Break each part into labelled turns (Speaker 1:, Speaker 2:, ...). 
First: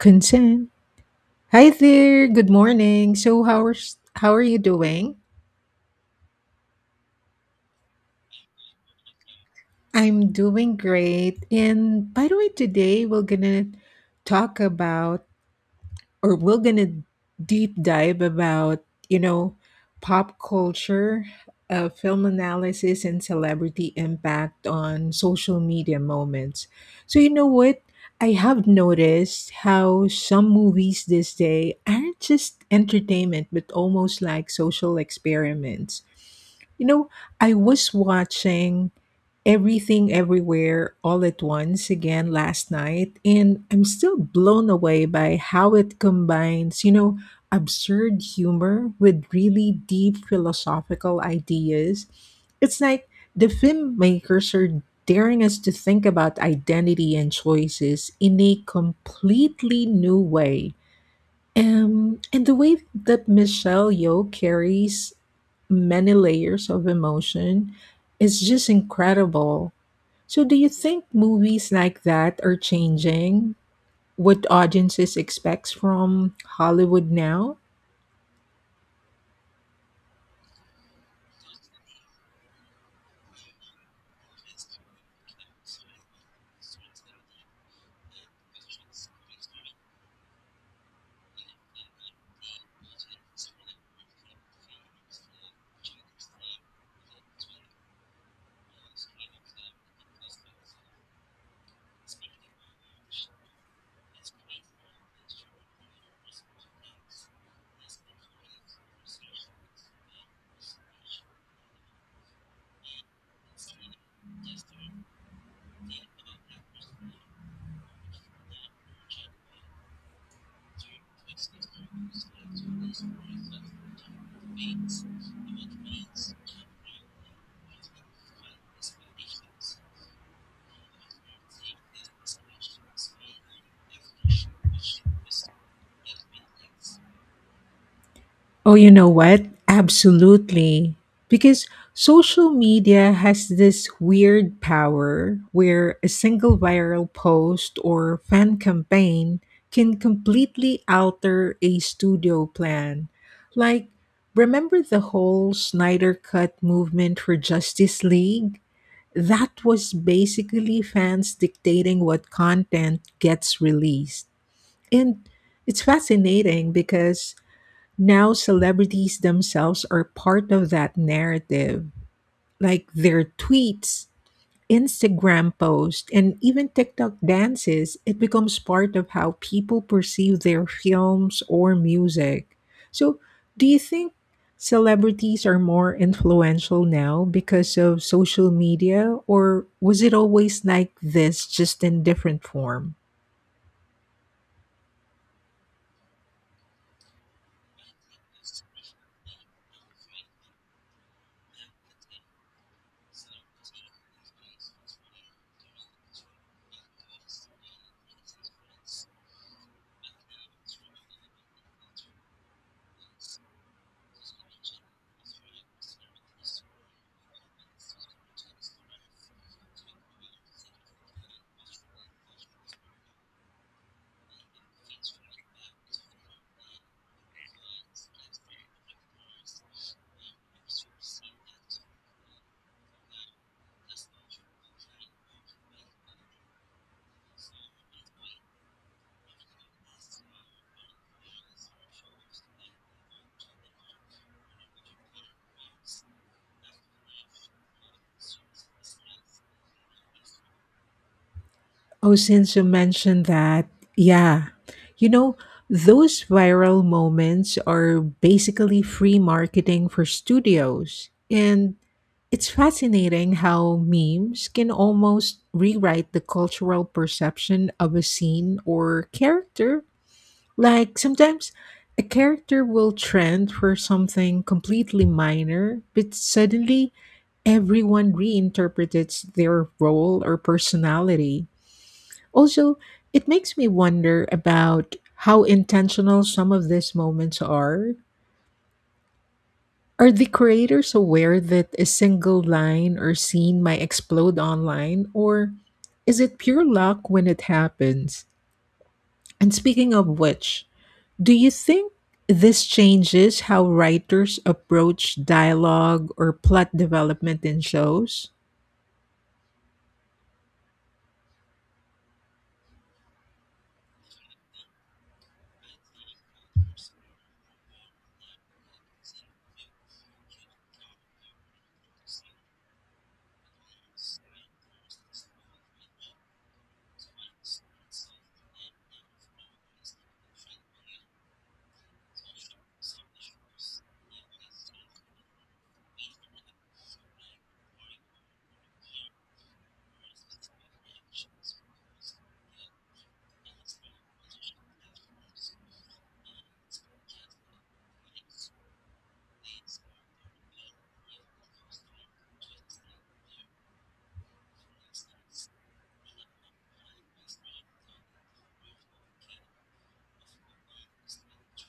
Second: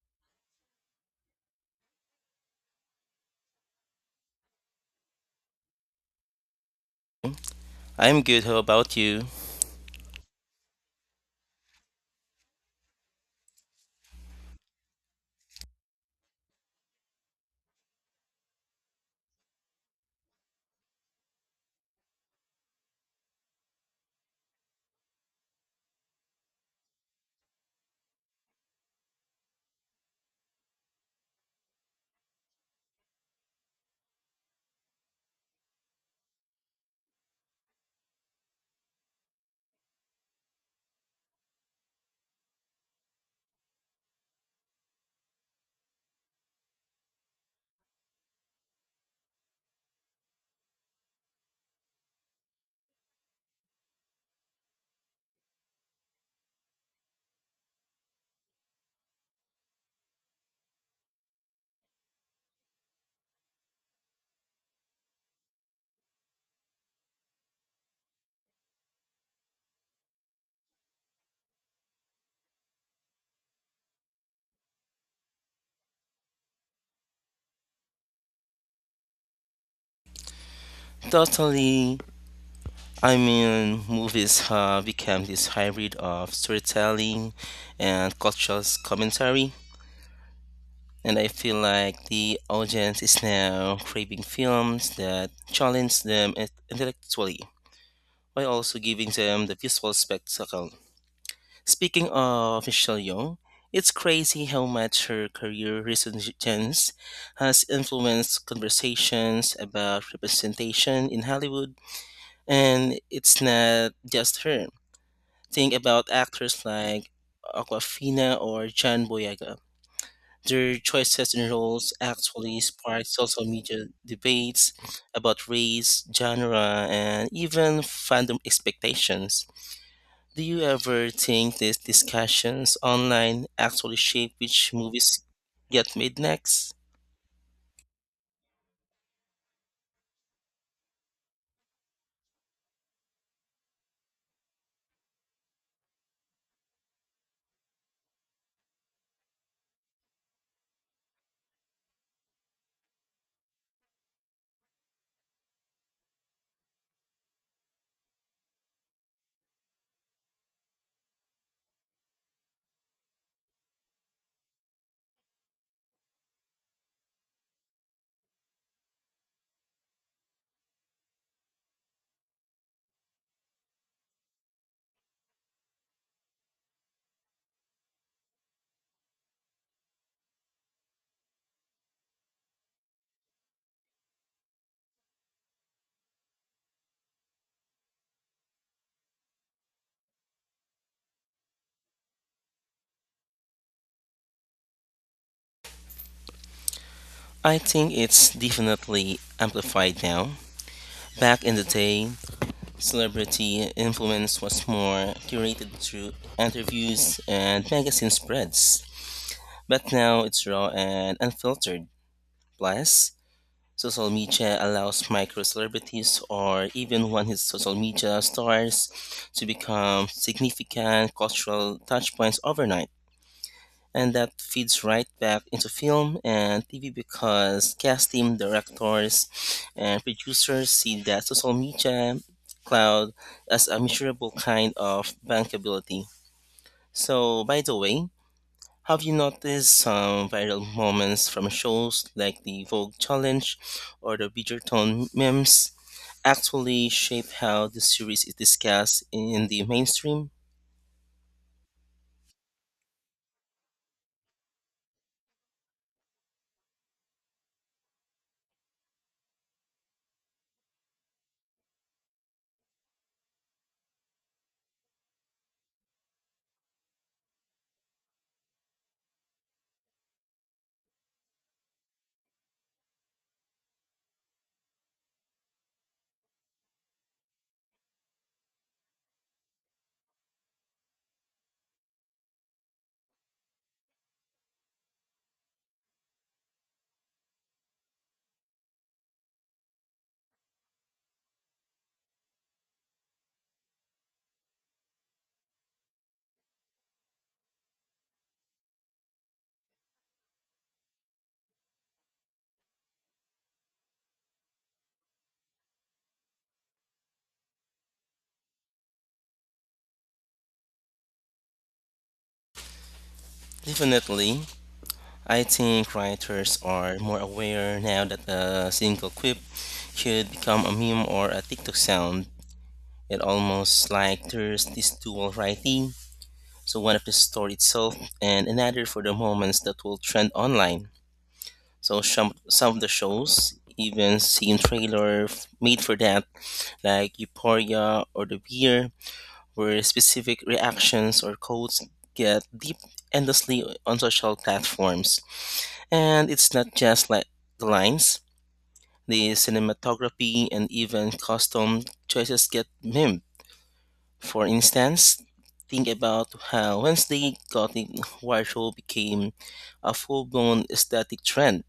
Speaker 1: Consent. Hi there. Good morning. So how are you doing?
Speaker 2: I'm good. How about you?
Speaker 1: I'm doing great. And by the way, today we're gonna talk about or we're gonna deep dive about pop culture, film analysis, and celebrity impact on social media moments. So you know what, I have noticed how some movies this day aren't just entertainment but almost like social experiments, you know. I was watching Everything Everywhere All at Once again last night, and I'm still blown away by how it combines, absurd humor with really deep philosophical ideas. It's like the filmmakers are daring us to think about identity and choices in a completely new way. And the way that Michelle Yeoh carries many layers of emotion is just incredible. So do you think movies like that are changing what audiences expects from Hollywood now?
Speaker 2: Totally. I mean, movies have become this hybrid of storytelling and cultural commentary. And I feel like the audience is now craving films that challenge them intellectually while also giving them the visual spectacle. Speaking of Michelle Yeoh, it's crazy how much her career resurgence has influenced conversations about representation in Hollywood. And it's not just her. Think about actors like Aquafina or John Boyega. Their choices in roles actually sparked social media debates about race, genre, and even fandom expectations. Do you ever think these discussions online actually shape which movies get made next?
Speaker 1: Oh, you know what? Absolutely. Because social media has this weird power where a single viral post or fan campaign can completely alter a studio plan. Like, remember the whole Snyder Cut movement for Justice League? That was basically fans dictating what content gets released. And it's fascinating because now celebrities themselves are part of that narrative. Like their tweets, Instagram posts, and even TikTok dances, it becomes part of how people perceive their films or music. So, do you think celebrities are more influential now because of social media, or was it always like this, just in different form?
Speaker 2: I think it's definitely amplified now. Back in the day, celebrity influence was more curated through interviews and magazine spreads, but now it's raw and unfiltered. Plus, social media allows micro celebrities or even one hit social media stars to become significant cultural touchpoints overnight. And that feeds right back into film and TV because casting directors and producers see that social media cloud as a measurable kind of bankability. So, by the way, have you noticed some viral moments from shows like the Vogue Challenge or the Bridgerton memes actually shape how the series is discussed in the mainstream?
Speaker 1: Oh, since you mentioned that, yeah, you know, those viral moments are basically free marketing for studios. And it's fascinating how memes can almost rewrite the cultural perception of a scene or character. Like sometimes a character will trend for something completely minor, but suddenly everyone reinterprets their role or personality. Also, it makes me wonder about how intentional some of these moments are. Are the creators aware that a single line or scene might explode online, or is it pure luck when it happens? And speaking of which, do you think this changes how writers approach dialogue or plot development in shows?
Speaker 2: Definitely. I think writers are more aware now that a single quip could become a meme or a TikTok sound. It almost like there's this dual writing. So one of the story itself and another for the moments that will trend online. So some of the shows even seen made for that, like Euphoria or The Beer, where specific reactions or codes get deep endlessly on social platforms. And it's not just like the lines, the cinematography and even costume choices get mimed. For instance, think about how Wednesday Gothic war became a full blown aesthetic trend.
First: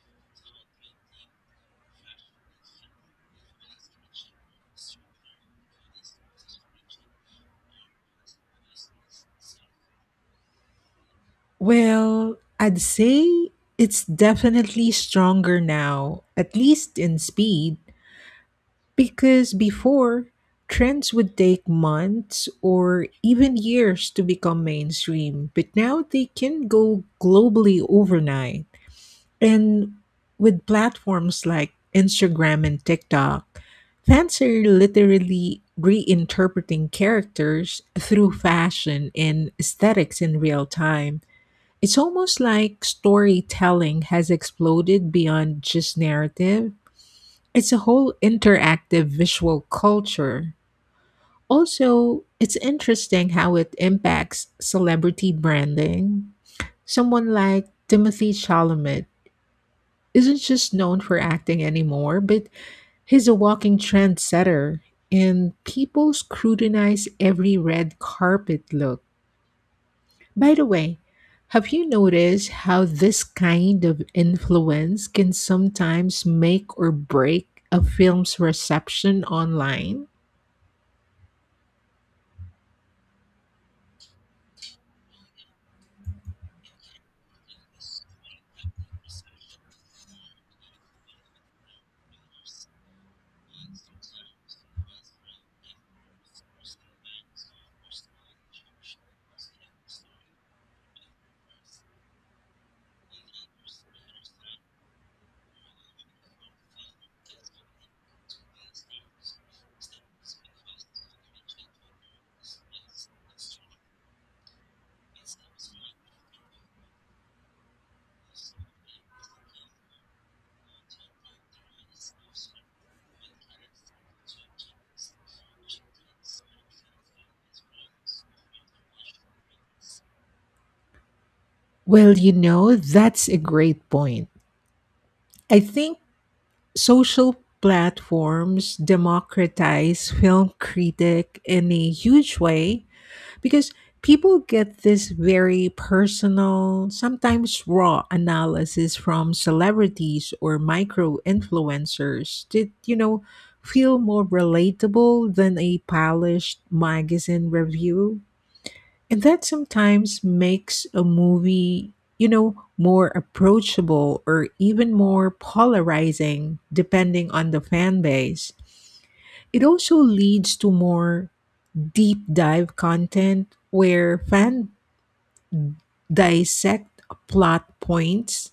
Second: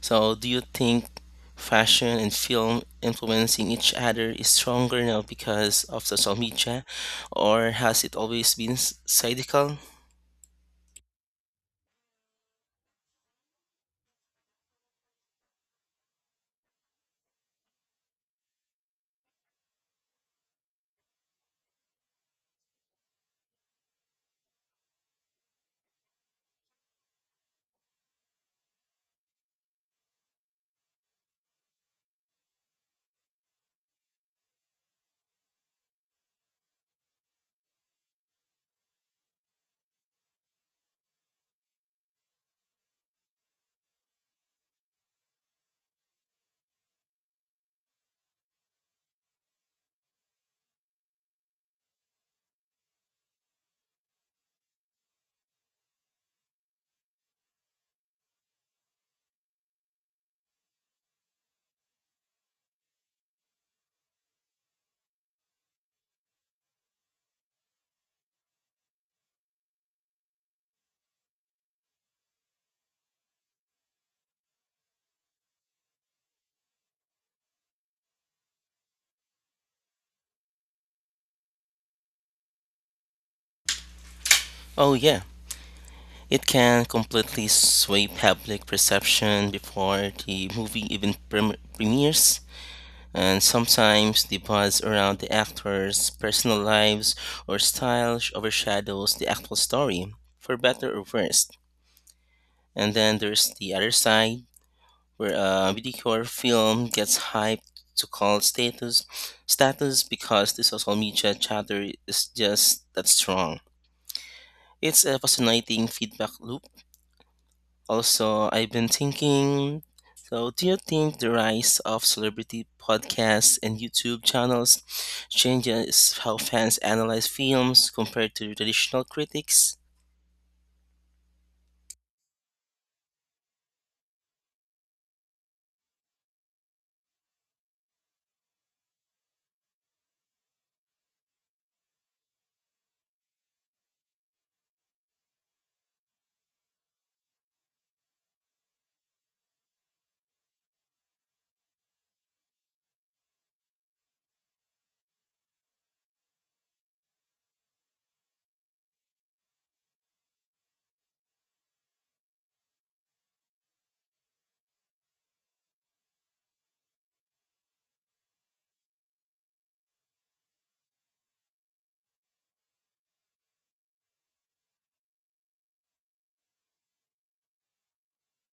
Speaker 2: So, do you think fashion and film influencing each other is stronger now because of social media, or has it always been cyclical?
Speaker 1: Well, I'd say it's definitely stronger now, at least in speed. Because before, trends would take months or even years to become mainstream, but now they can go globally overnight. And with platforms like Instagram and TikTok, fans are literally reinterpreting characters through fashion and aesthetics in real time. It's almost like storytelling has exploded beyond just narrative, it's a whole interactive visual culture. Also, it's interesting how it impacts celebrity branding. Someone like Timothy Chalamet isn't just known for acting anymore, but he's a walking trendsetter, and people scrutinize every red carpet look. By the way, have you noticed how this kind of influence can sometimes make or break a film's reception online?
Speaker 2: Oh, yeah. It can completely sway public perception before the movie even premieres, and sometimes the buzz around the actors' personal lives or style overshadows the actual story, for better or worse. And then there's the other side, where a mediocre film gets hyped to cult status because the social media chatter is just that strong. It's a fascinating feedback loop. Also, I've been thinking, so, do you think the rise of celebrity podcasts and YouTube channels changes how fans analyze films compared to traditional critics?
Speaker 1: Well, you know, that's a great point. I think social platforms democratize film critic in a huge way because people get this very personal, sometimes raw analysis from celebrities or micro influencers that, you know, feel more relatable than a polished magazine review. And that sometimes makes a movie, you know, more approachable or even more polarizing depending on the fan base. It also leads to more deep dive content where fans dissect plot points,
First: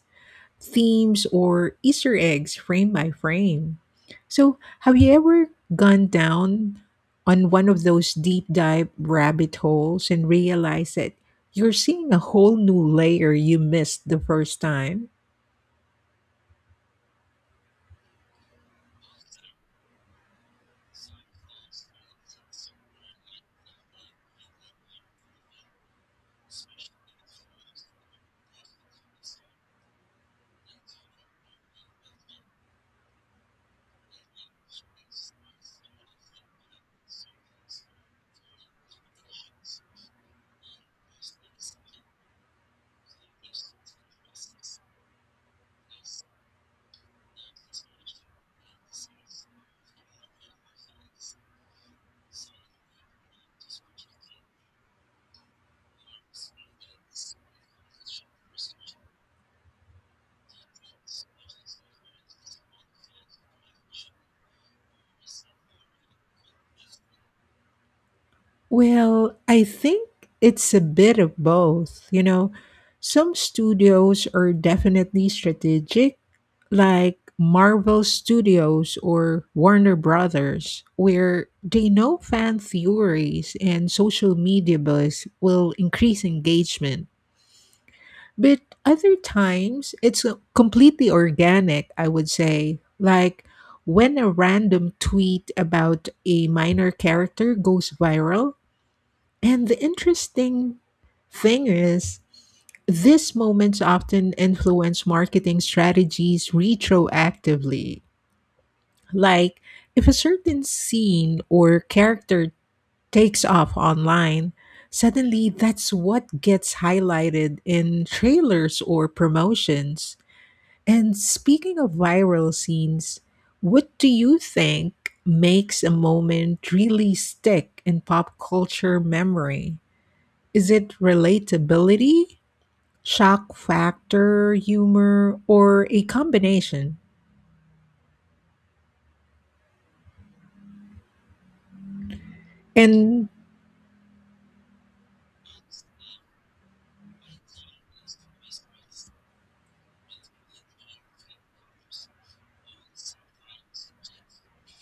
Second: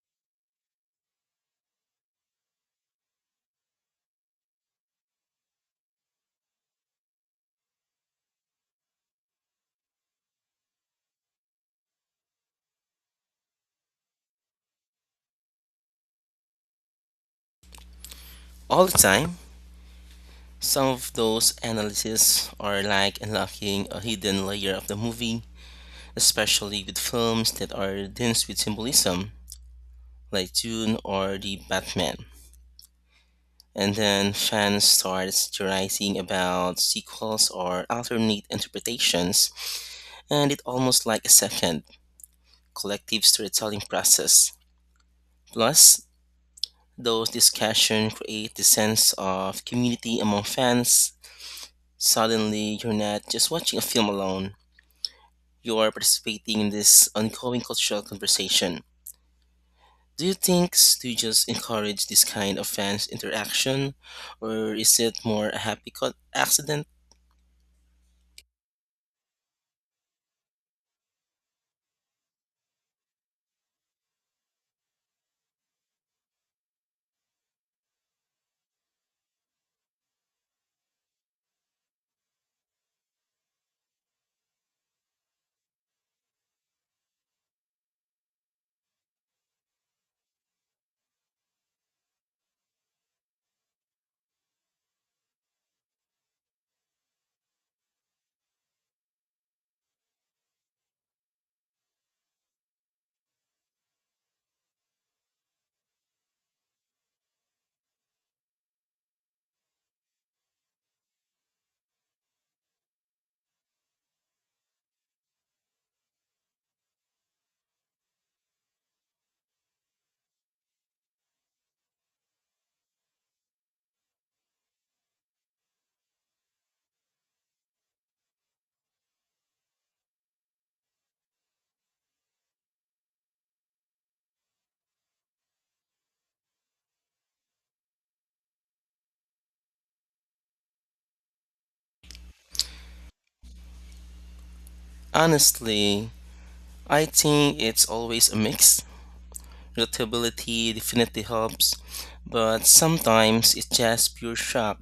Speaker 1: themes, or Easter eggs frame by frame. So, have you ever gone down on one of those deep dive rabbit holes and realized that you're seeing a whole new layer you missed the first time?
Speaker 2: All the time, some of those analyses are like unlocking a hidden layer of the movie, especially with films that are dense with symbolism, like Dune or The Batman. And then fans start theorizing about sequels or alternate interpretations and it almost like a second collective storytelling process. Plus, those discussions create the sense of community among fans. Suddenly, you're not just watching a film alone, you are participating in this ongoing cultural conversation. Do you think studios encourage this kind of fans interaction, or is it more a happy accident?
Speaker 1: Well, I think it's a bit of both. You know, some studios are definitely strategic, like Marvel Studios or Warner Brothers, where they know fan theories and social media buzz will increase engagement. But other times, it's completely organic, I would say. Like when a random tweet about a minor character goes viral, and the interesting thing is, these moments often influence marketing strategies retroactively. Like, if a certain scene or character takes off online, suddenly that's what gets highlighted in trailers or promotions. And speaking of viral scenes, what do you think makes a moment really stick in pop culture memory? Is it relatability, shock factor, humor, or a combination? And,
Speaker 2: Honestly, I think it's always a mix. Relatability definitely helps, but sometimes it's just pure shock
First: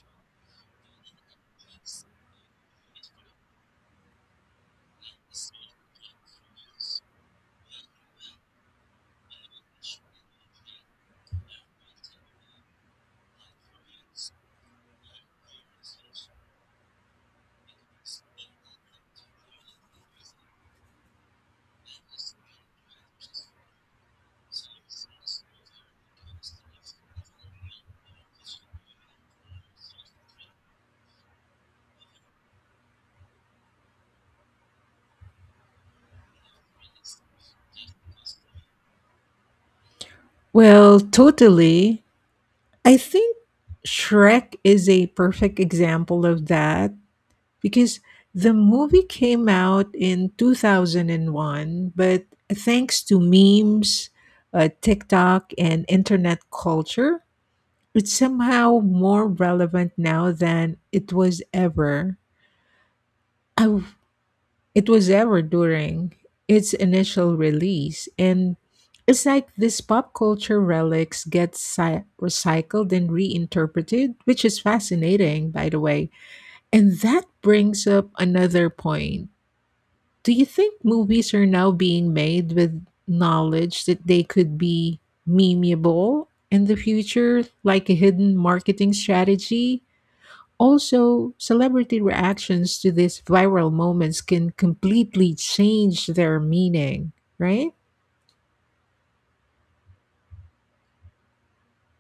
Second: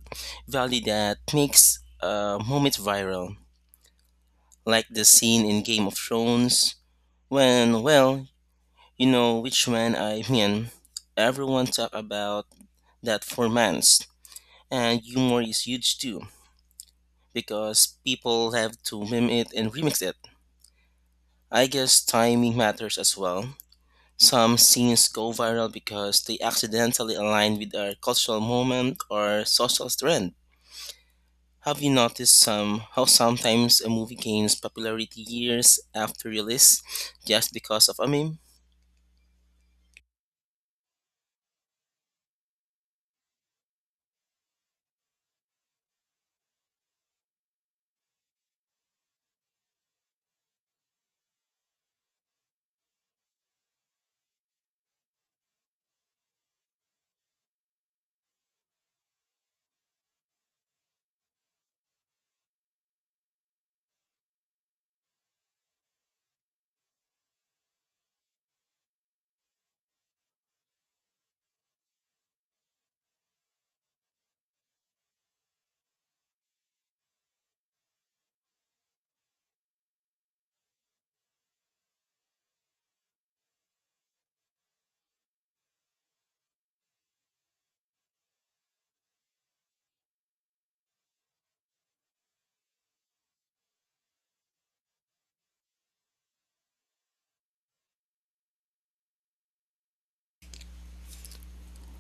Speaker 2: value that makes a moment viral, like the scene in Game of Thrones when, well, you know which one I mean. Everyone talk about that for months, and humor is huge too because people have to meme it and remix it. I guess timing matters as well. Some scenes go viral because they accidentally align with a cultural moment or social trend. Have you noticed some how sometimes a movie gains popularity years after release just because of a meme?
Speaker 1: well, totally. I think Shrek is a perfect example of that because the movie came out in 2001, but thanks to memes, TikTok, and internet culture, it's somehow more relevant now than I It was ever during its initial release, and it's like these pop culture relics get recycled and reinterpreted, which is fascinating, by the way. And that brings up another point. Do you think movies are now being made with knowledge that they could be memeable in the future, like a hidden marketing strategy? Also, celebrity reactions to these viral moments can completely change their meaning, right?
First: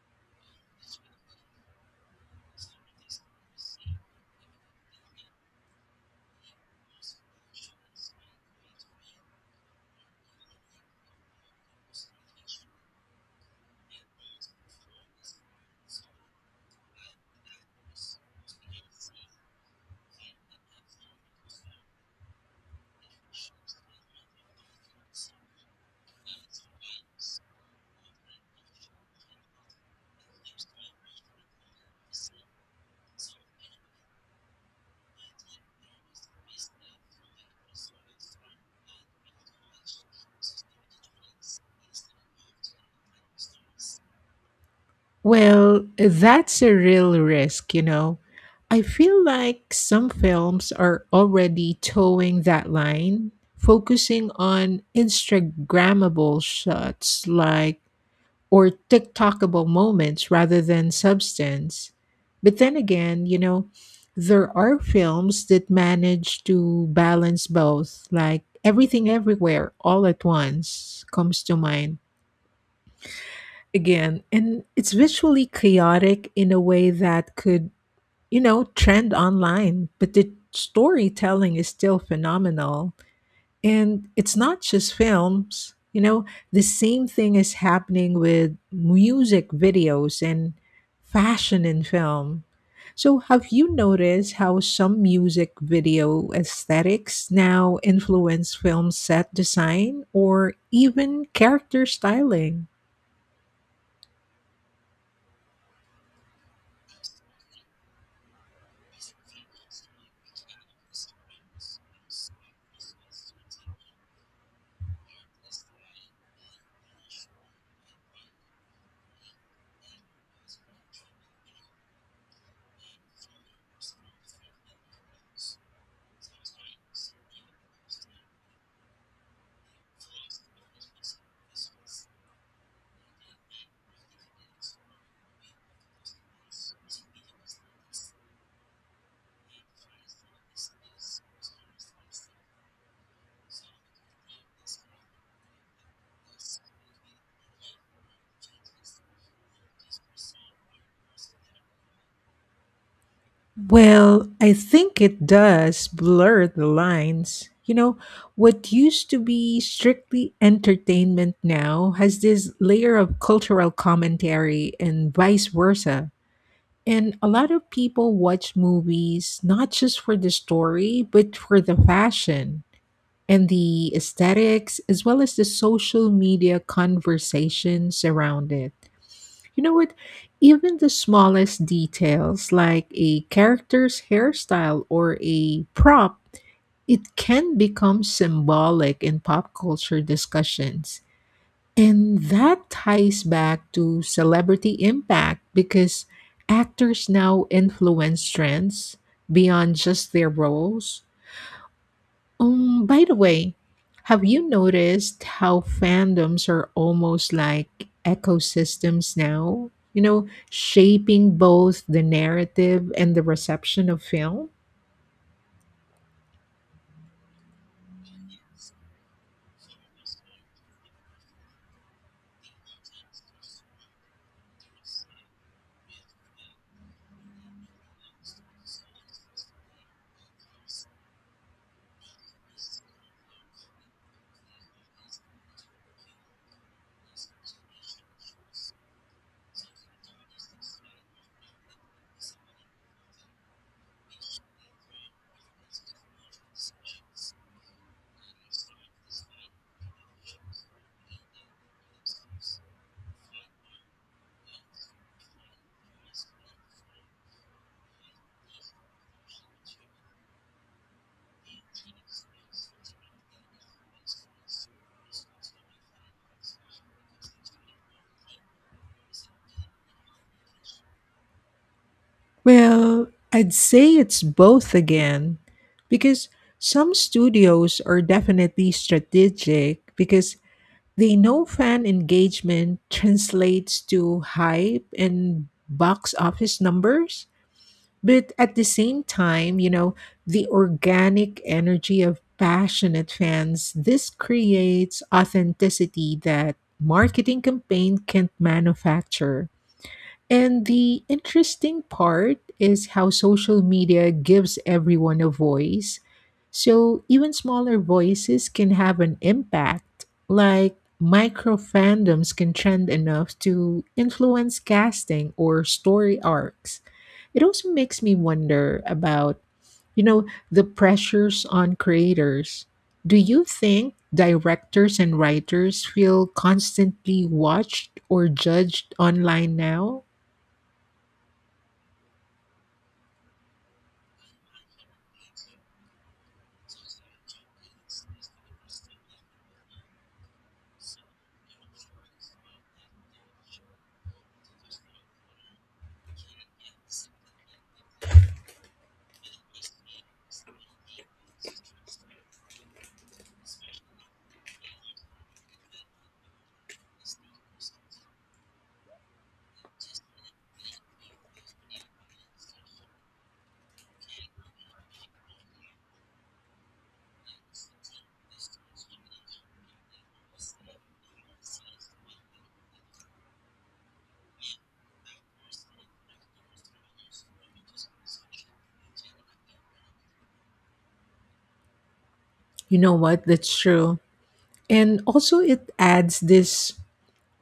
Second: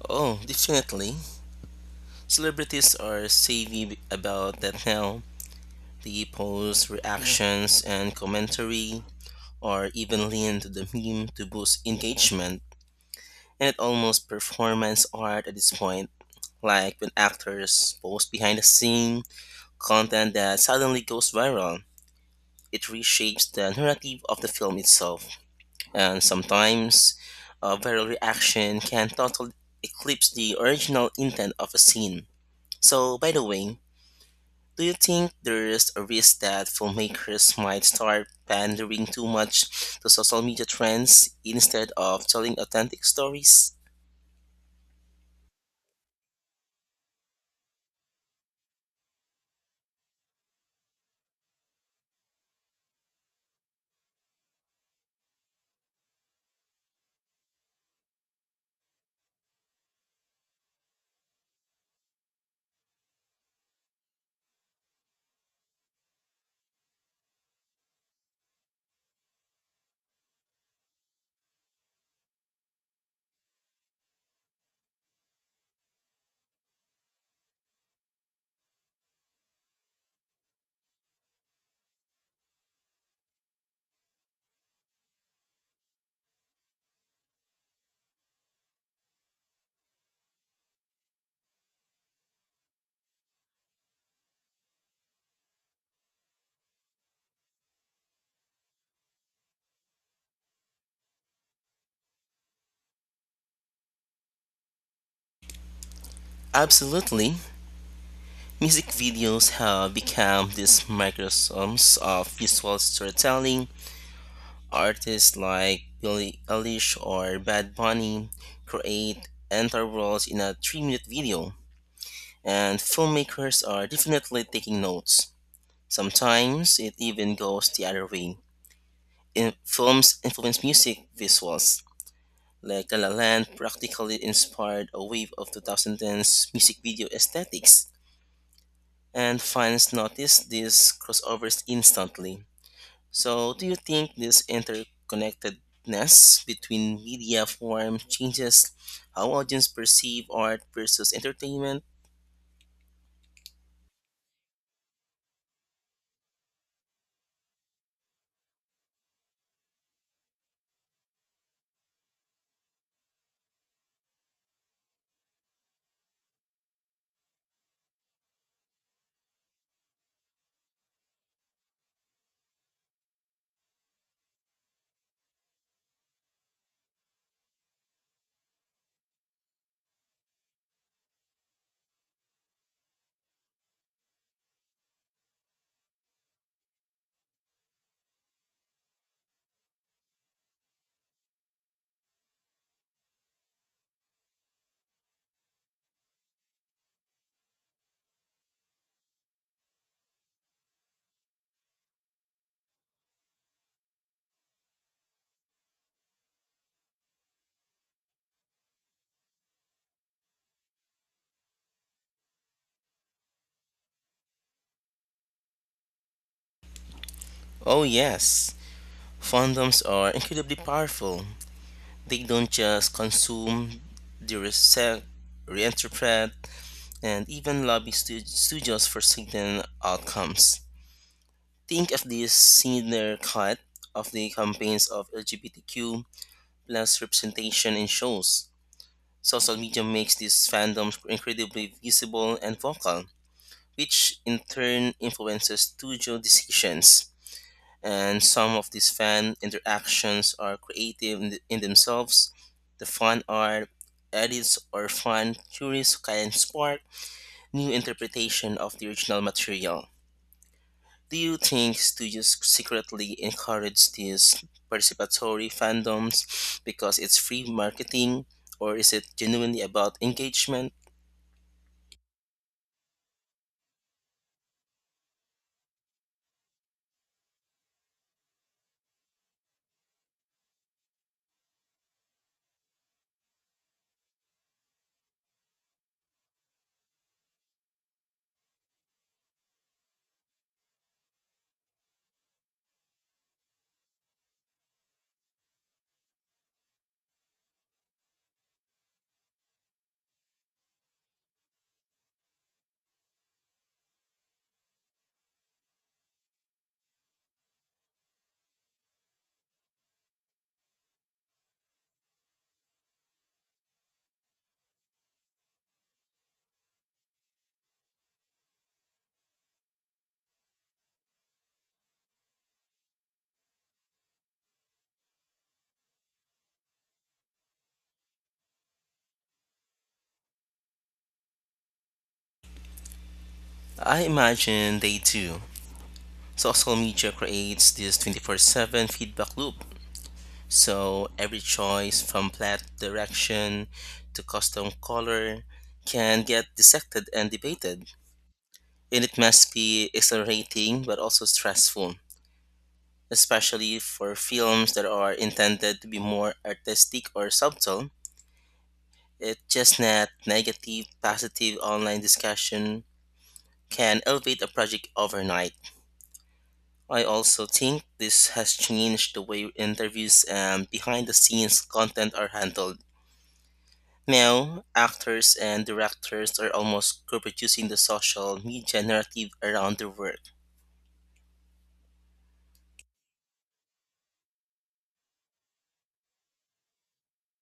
Speaker 2: Oh, definitely. Celebrities are savvy about that now. They post reactions and commentary or even lean to the meme to boost engagement. And it almost performance art at this point. Like when actors post behind the scene content that suddenly goes viral, it reshapes the narrative of the film itself. And sometimes a viral reaction can totally eclipse the original intent of a scene. So, by the way, do you think there's a risk that filmmakers might start pandering too much to social media trends instead of telling authentic stories?
Speaker 1: Well, that's a real risk, you know. I feel like some films are already towing that line, focusing on Instagrammable shots like or TikTokable moments rather than substance. But then again, you know, there are films that manage to balance both, like Everything Everywhere All at Once comes to mind again. And it's visually chaotic in a way that could, you know, trend online, but the storytelling is still phenomenal. And it's not just films, you know, the same thing is happening with music videos and fashion in film. So, have you noticed how some music video aesthetics now influence film set design or even character styling?
Speaker 2: Absolutely. Music videos have become these microcosms of visual storytelling. Artists like Billie Eilish or Bad Bunny create entire worlds in a 3 minute video, and filmmakers are definitely taking notes. Sometimes it even goes the other way. In films influence music visuals, like La La Land practically inspired a wave of 2010's music video aesthetics. And fans notice these crossovers instantly. So, do you think this interconnectedness between media form changes how audience perceive art versus entertainment?
Speaker 1: Well, I think it does blur the lines. You know, what used to be strictly entertainment now has this layer of cultural commentary and vice versa. And a lot of people watch movies not just for the story, but for the fashion and the aesthetics, as well as the social media conversations around it. You know what? Even the smallest details, like a character's hairstyle or a prop, it can become symbolic in pop culture discussions. And that ties back to celebrity impact because actors now influence trends beyond just their roles. By the way, have you noticed how fandoms are almost like ecosystems now? You know, shaping both the narrative and the reception of film?
Speaker 2: Oh, yes. Fandoms are incredibly powerful. They don't just consume, they resect, reinterpret, and even lobby studios for certain outcomes. Think of this senior cut of the campaigns of LGBTQ less representation in shows. Social media makes these fandoms incredibly visible and vocal, which in turn influences studio decisions. And some of these fan interactions are creative in themselves. The fan art, edits, or fan theories can spark new interpretation of the original material. Do you think studios secretly encourage these participatory fandoms because it's free marketing, or is it genuinely about engagement?
Speaker 1: Well, I'd say it's both again, because some studios are definitely strategic because the no fan engagement translates to hype and box office numbers, but at the same time, you know, the organic energy of passionate fans, this creates authenticity that marketing campaign can't manufacture. And the interesting part is how social media gives everyone a voice. So even smaller voices can have an impact. Like micro fandoms can trend enough to influence casting or story arcs. It also makes me wonder about, you know, the pressures on creators. Do you think directors and writers feel constantly watched or judged online now?
Speaker 2: I imagine they do. Social media creates this 24/7 feedback loop. So every choice from flat direction to custom color can get dissected and debated. And it must be exhilarating but also stressful, especially for films that are intended to be more artistic or subtle. It just that negative, positive online discussion can elevate a project overnight. I also think this has changed the way interviews and behind the scenes content are handled. Now, actors and directors are almost co producing the social media narrative around their work.
Speaker 1: You know what? That's true. And also, it adds this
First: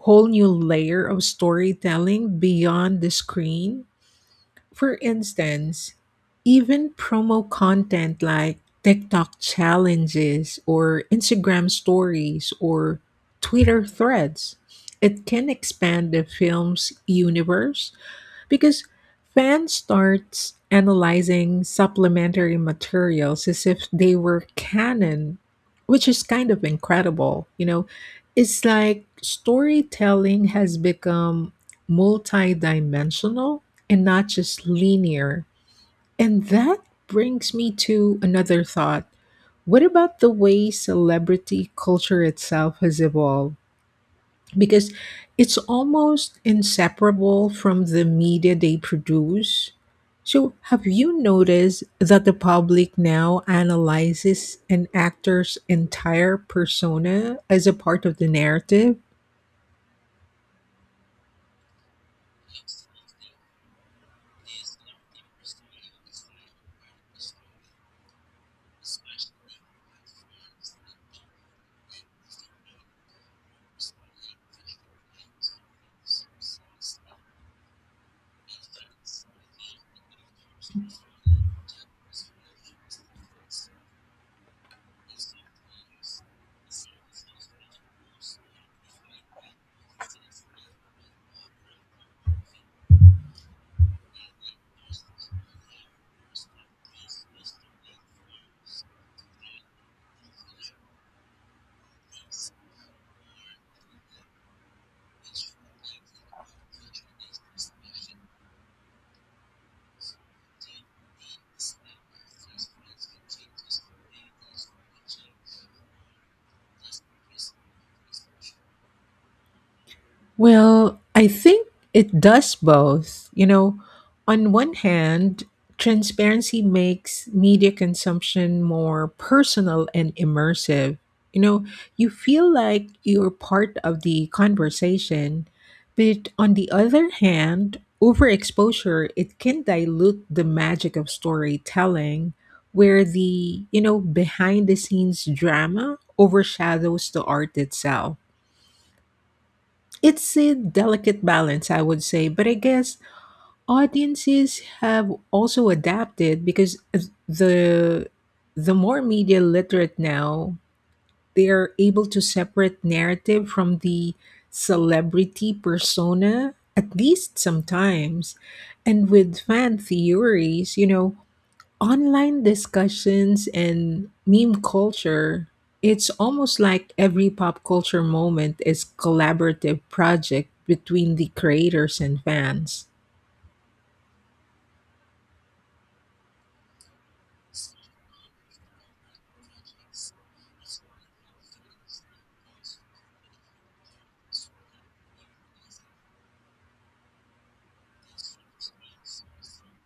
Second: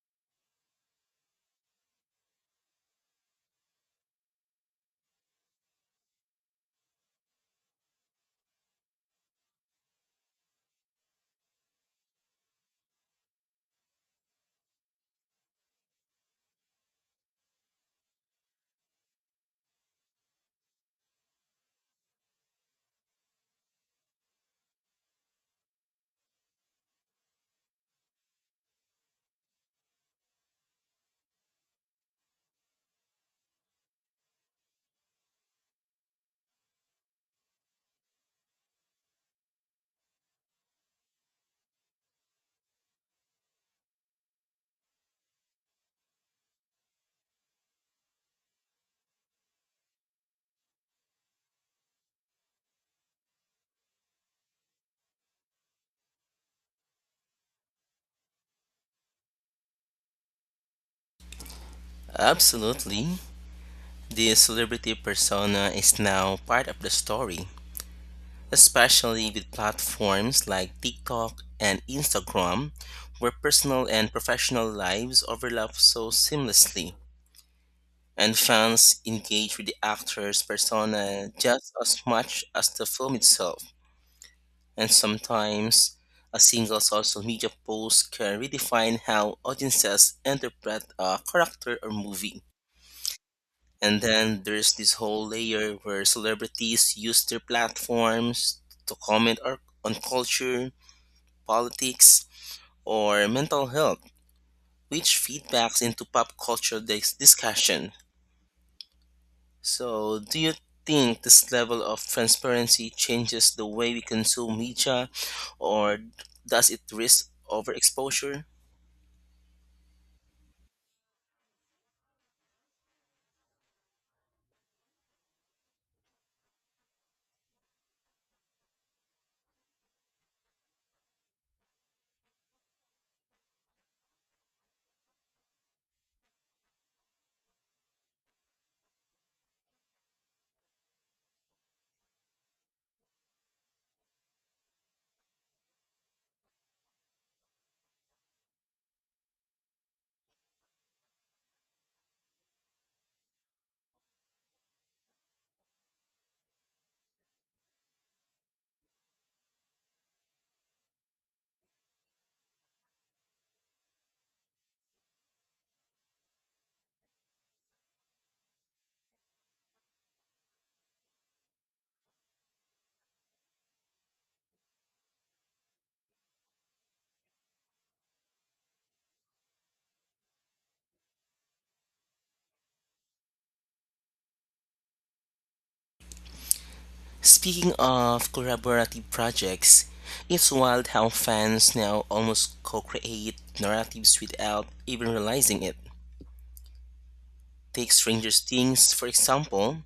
Speaker 1: whole new layer of storytelling beyond the screen. For instance, even promo content like TikTok challenges or Instagram stories or Twitter threads, it can expand the film's universe because fans starts analyzing supplementary materials as if they were canon, which is kind of incredible. You know, it's like storytelling has become multidimensional and not just linear. And that brings me to another thought. What about the way celebrity culture itself has evolved? Because it's almost inseparable from the media they produce. So, have you noticed that the public now analyzes an actor's entire persona as a part of the narrative?
Speaker 2: Absolutely. The celebrity persona is now part of the story, especially with platforms like TikTok and Instagram, where personal and professional lives overlap so seamlessly. And fans engage with the actor's persona just as much as the film itself. And sometimes, a single social media post can redefine how audiences interpret a character or movie. And then there's this whole layer where celebrities use their platforms to comment or on culture, politics, or mental health, which feedbacks into pop culture discussion. So, do you think this level of transparency changes the way we consume media, or does it risk overexposure?
Speaker 1: Well, I think it does both. You know, on one hand, transparency makes media consumption more personal and immersive. You know, you feel like you're part of the conversation, but on the other hand, overexposure it can dilute the magic of storytelling where the, you know, behind the scenes drama overshadows the art itself. It's a delicate balance, I would say, but I guess audiences have also adapted because the the more media literate now, they are able to separate narrative from the celebrity persona, at least sometimes. And with fan theories, you know, online discussions and meme culture, it's almost like every pop culture moment is collaborative project between the creators and fans.
Speaker 2: Speaking of collaborative projects, it's wild how fans now almost co create narratives without even realizing it. Take Stranger Things, for example.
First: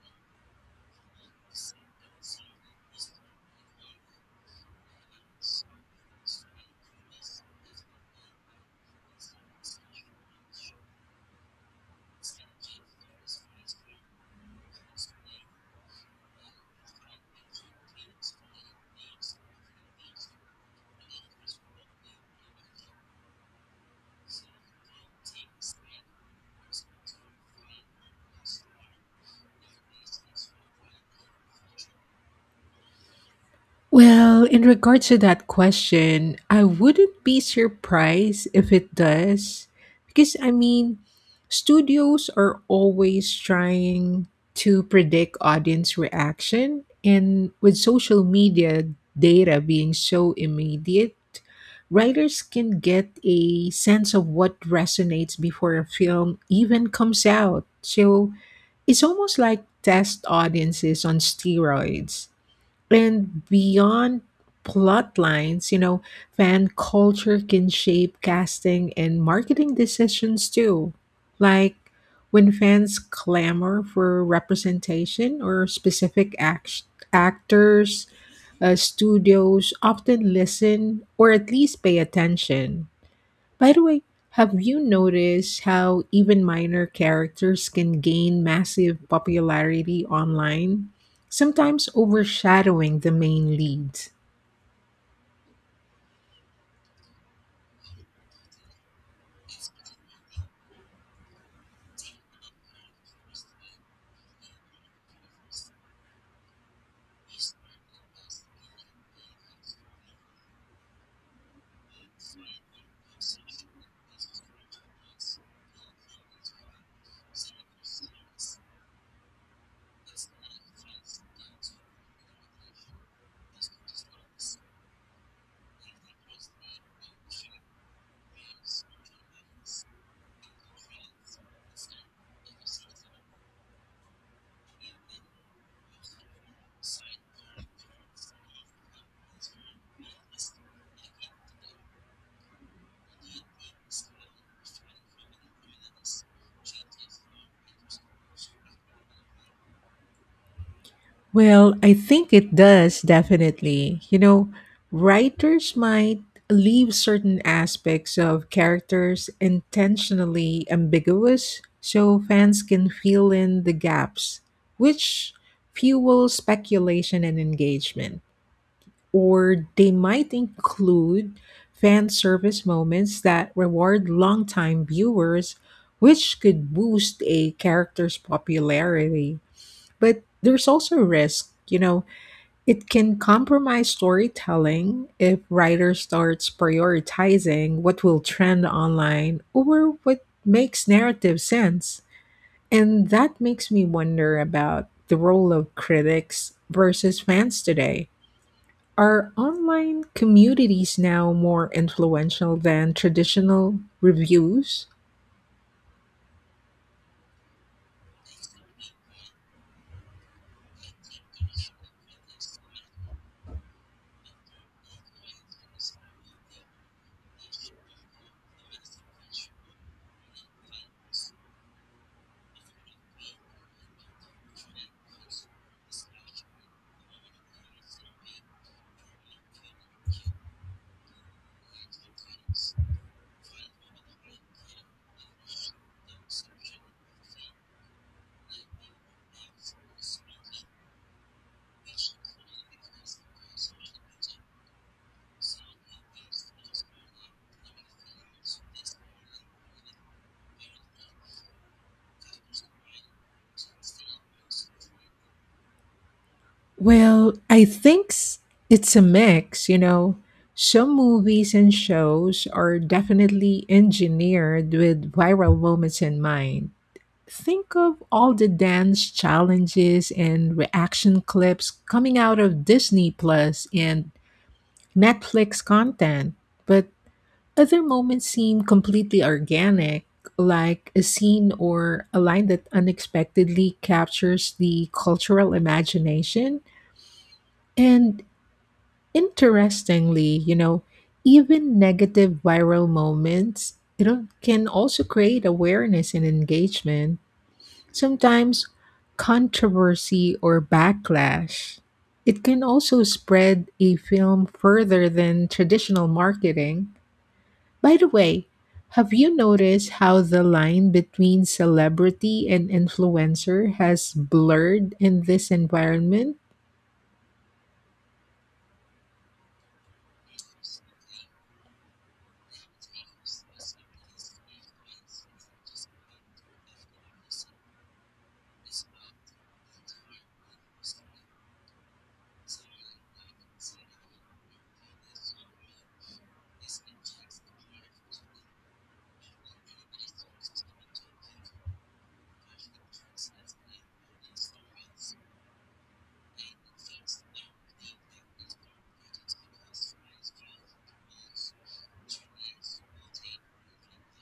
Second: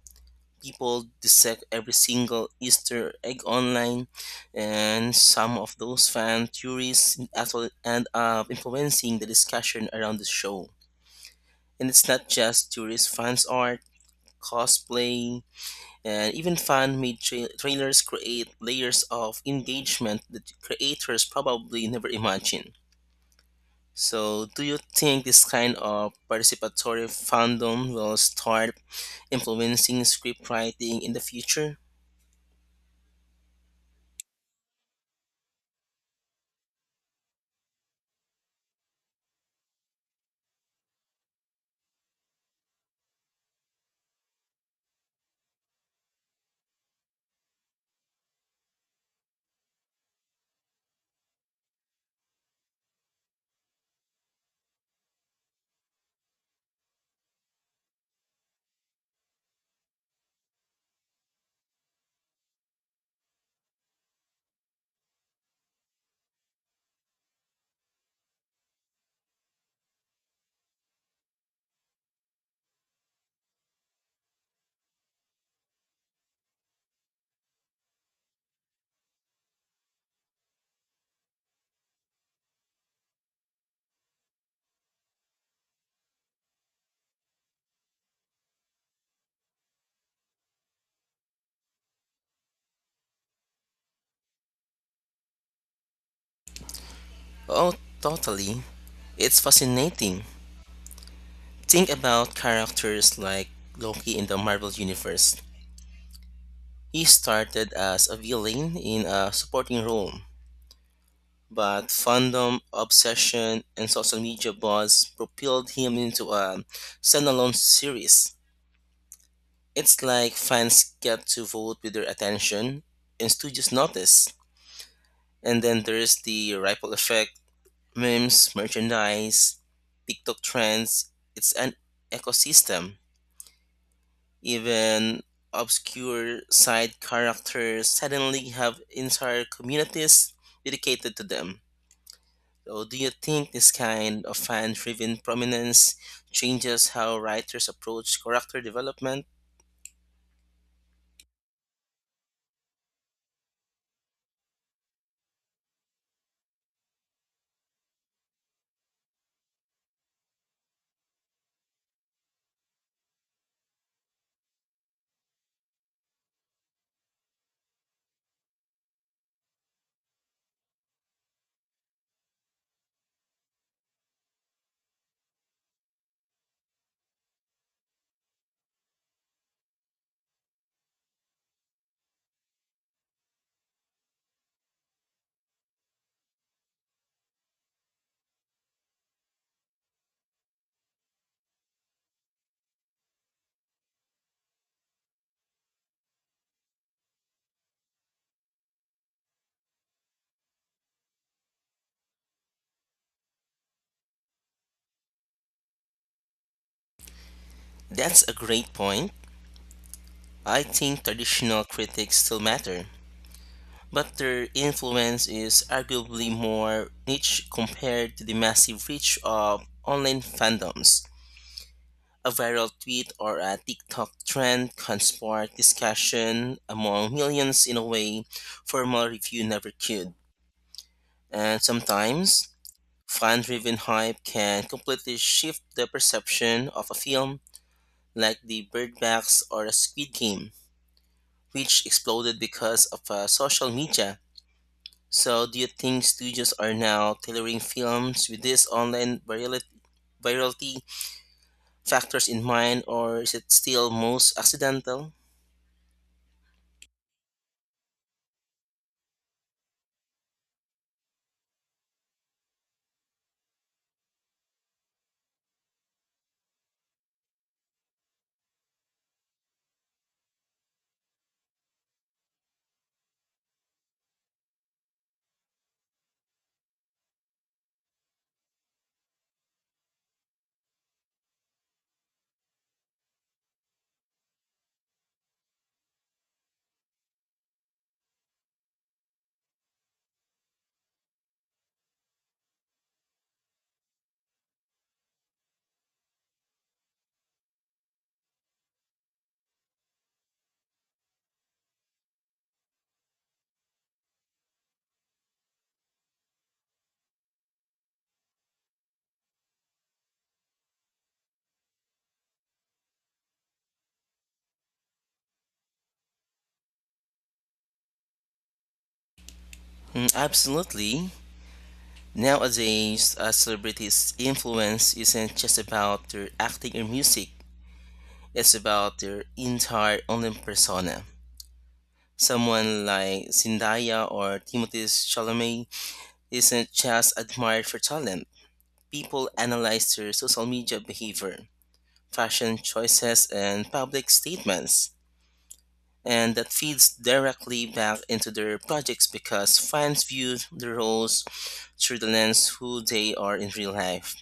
Speaker 2: People dissect every single Easter egg online, and some of those fan theories actually end up influencing the discussion around the show. And it's not just tourist fans art, cosplay, and even fan-made trailers create layers of engagement that creators probably never imagined. So, do you think this kind of participatory fandom will start influencing script writing in the future?
Speaker 1: Well, in regards to that question, I wouldn't be surprised if it does. Because, I mean, studios are always trying to predict audience reaction. And with social media data being so immediate, writers can get a sense of what resonates before a film even comes out. So it's almost like test audiences on steroids. And beyond plot lines, you know, fan culture can shape casting and marketing decisions too. Like when fans clamor for representation or actors, studios often listen or at least pay attention. By the way, have you noticed how even minor characters can gain massive popularity online, sometimes overshadowing the main leads?
Speaker 2: Oh, totally. It's fascinating. Think about characters like Loki in the Marvel Universe. He started as a villain in a supporting role, but fandom, obsession, and social media buzz propelled him into a standalone series. It's like fans get to vote with their attention, and studios notice. And then there's the ripple effect, memes, merchandise, TikTok trends. It's an ecosystem. Even obscure side characters suddenly have entire communities dedicated to them. So, do you think this kind of fan driven prominence changes how writers approach character development?
Speaker 1: Well, I think it does definitely. You know, writers might leave certain aspects of characters intentionally ambiguous so fans can fill in the gaps, which fuels speculation and engagement. Or they might include fan service moments that reward longtime viewers, which could boost a character's popularity. But there's also risk, you know, it can compromise storytelling if writer starts prioritizing what will trend online or what makes narrative sense. And that makes me wonder about the role of critics versus fans today. Are online communities now more influential than traditional reviews?
Speaker 2: That's a great point. I think traditional critics still matter, but their influence is arguably more niche compared to the massive reach of online fandoms. A viral tweet or a TikTok trend can spark discussion among millions in a way formal review never could. And sometimes, fan driven hype can completely shift the perception of a film, like the Birdbox or a Squid Game, which exploded because of social media. So, do you think studios are now tailoring films with this online virality factors in mind, or is it still most accidental?
Speaker 1: Well, I think it's a mix, you know. Some movies and shows are definitely engineered with viral moments in mind. Think of all the dance challenges and reaction clips coming out of Disney Plus and Netflix content. But other moments seem completely organic, like a scene or a line that unexpectedly captures the cultural imagination. And interestingly, you know, even negative viral moments, you know, can also create awareness and engagement, sometimes controversy or backlash. It can also spread a film further than traditional marketing. By the way, have you noticed how the line between celebrity and influencer has blurred in this environment?
Speaker 2: Mm, absolutely. Nowadays, a celebrity's influence isn't just about their acting or music, it's about their entire online persona. Someone like Zendaya or Timothée Chalamet isn't just admired for talent. People analyze their social media behavior, fashion choices, and public statements. And that feeds directly back into their projects because fans view the roles through the lens who they are in real life.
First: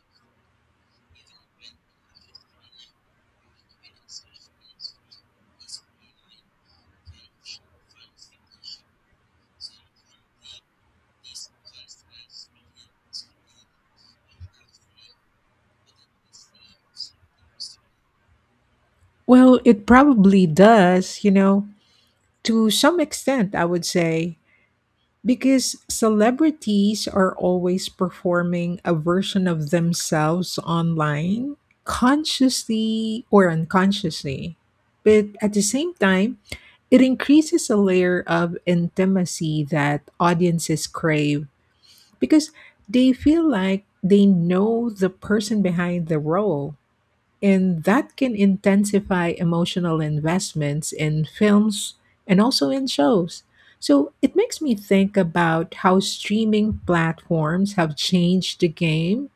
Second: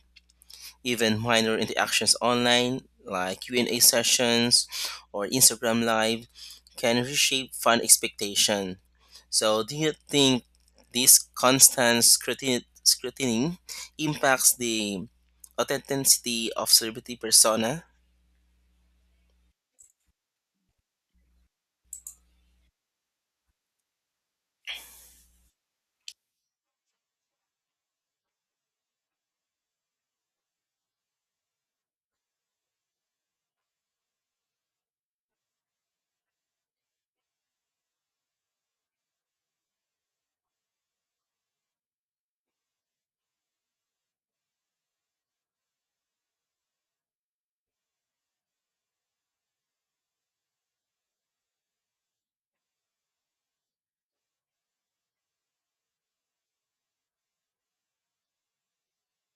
Speaker 2: Even minor interactions online like q&a sessions or instagram live can reshape fan expectation. So do you think this constant scrutiny impacts the authenticity of celebrity persona?
Speaker 1: Well, it probably does, you know, to some extent, I would say, because celebrities are always performing a version of themselves online, consciously or unconsciously. But at the same time, it increases a layer of intimacy that audiences crave because they feel like they know the person behind the role. And that can intensify emotional investments in films and also in shows. So it makes me think about how streaming platforms have changed the game.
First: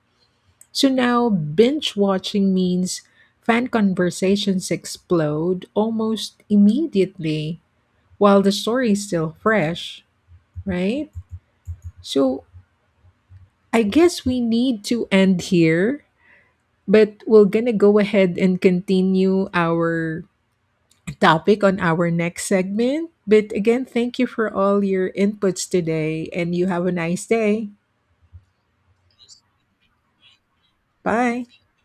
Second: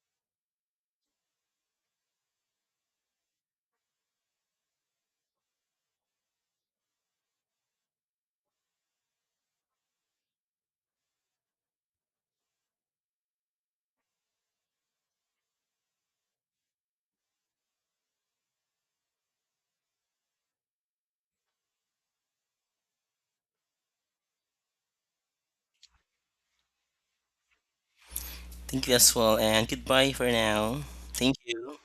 Speaker 1: So now binge watching means fan conversations explode almost immediately while the story is still fresh, right? So I guess we need to end here, but we're going to go ahead and continue our topic on our next segment. But again, thank you for all your inputs today, and you have a nice day.
Speaker 2: Thank you as well and goodbye for now. Thank
Speaker 1: Bye.
Speaker 2: you.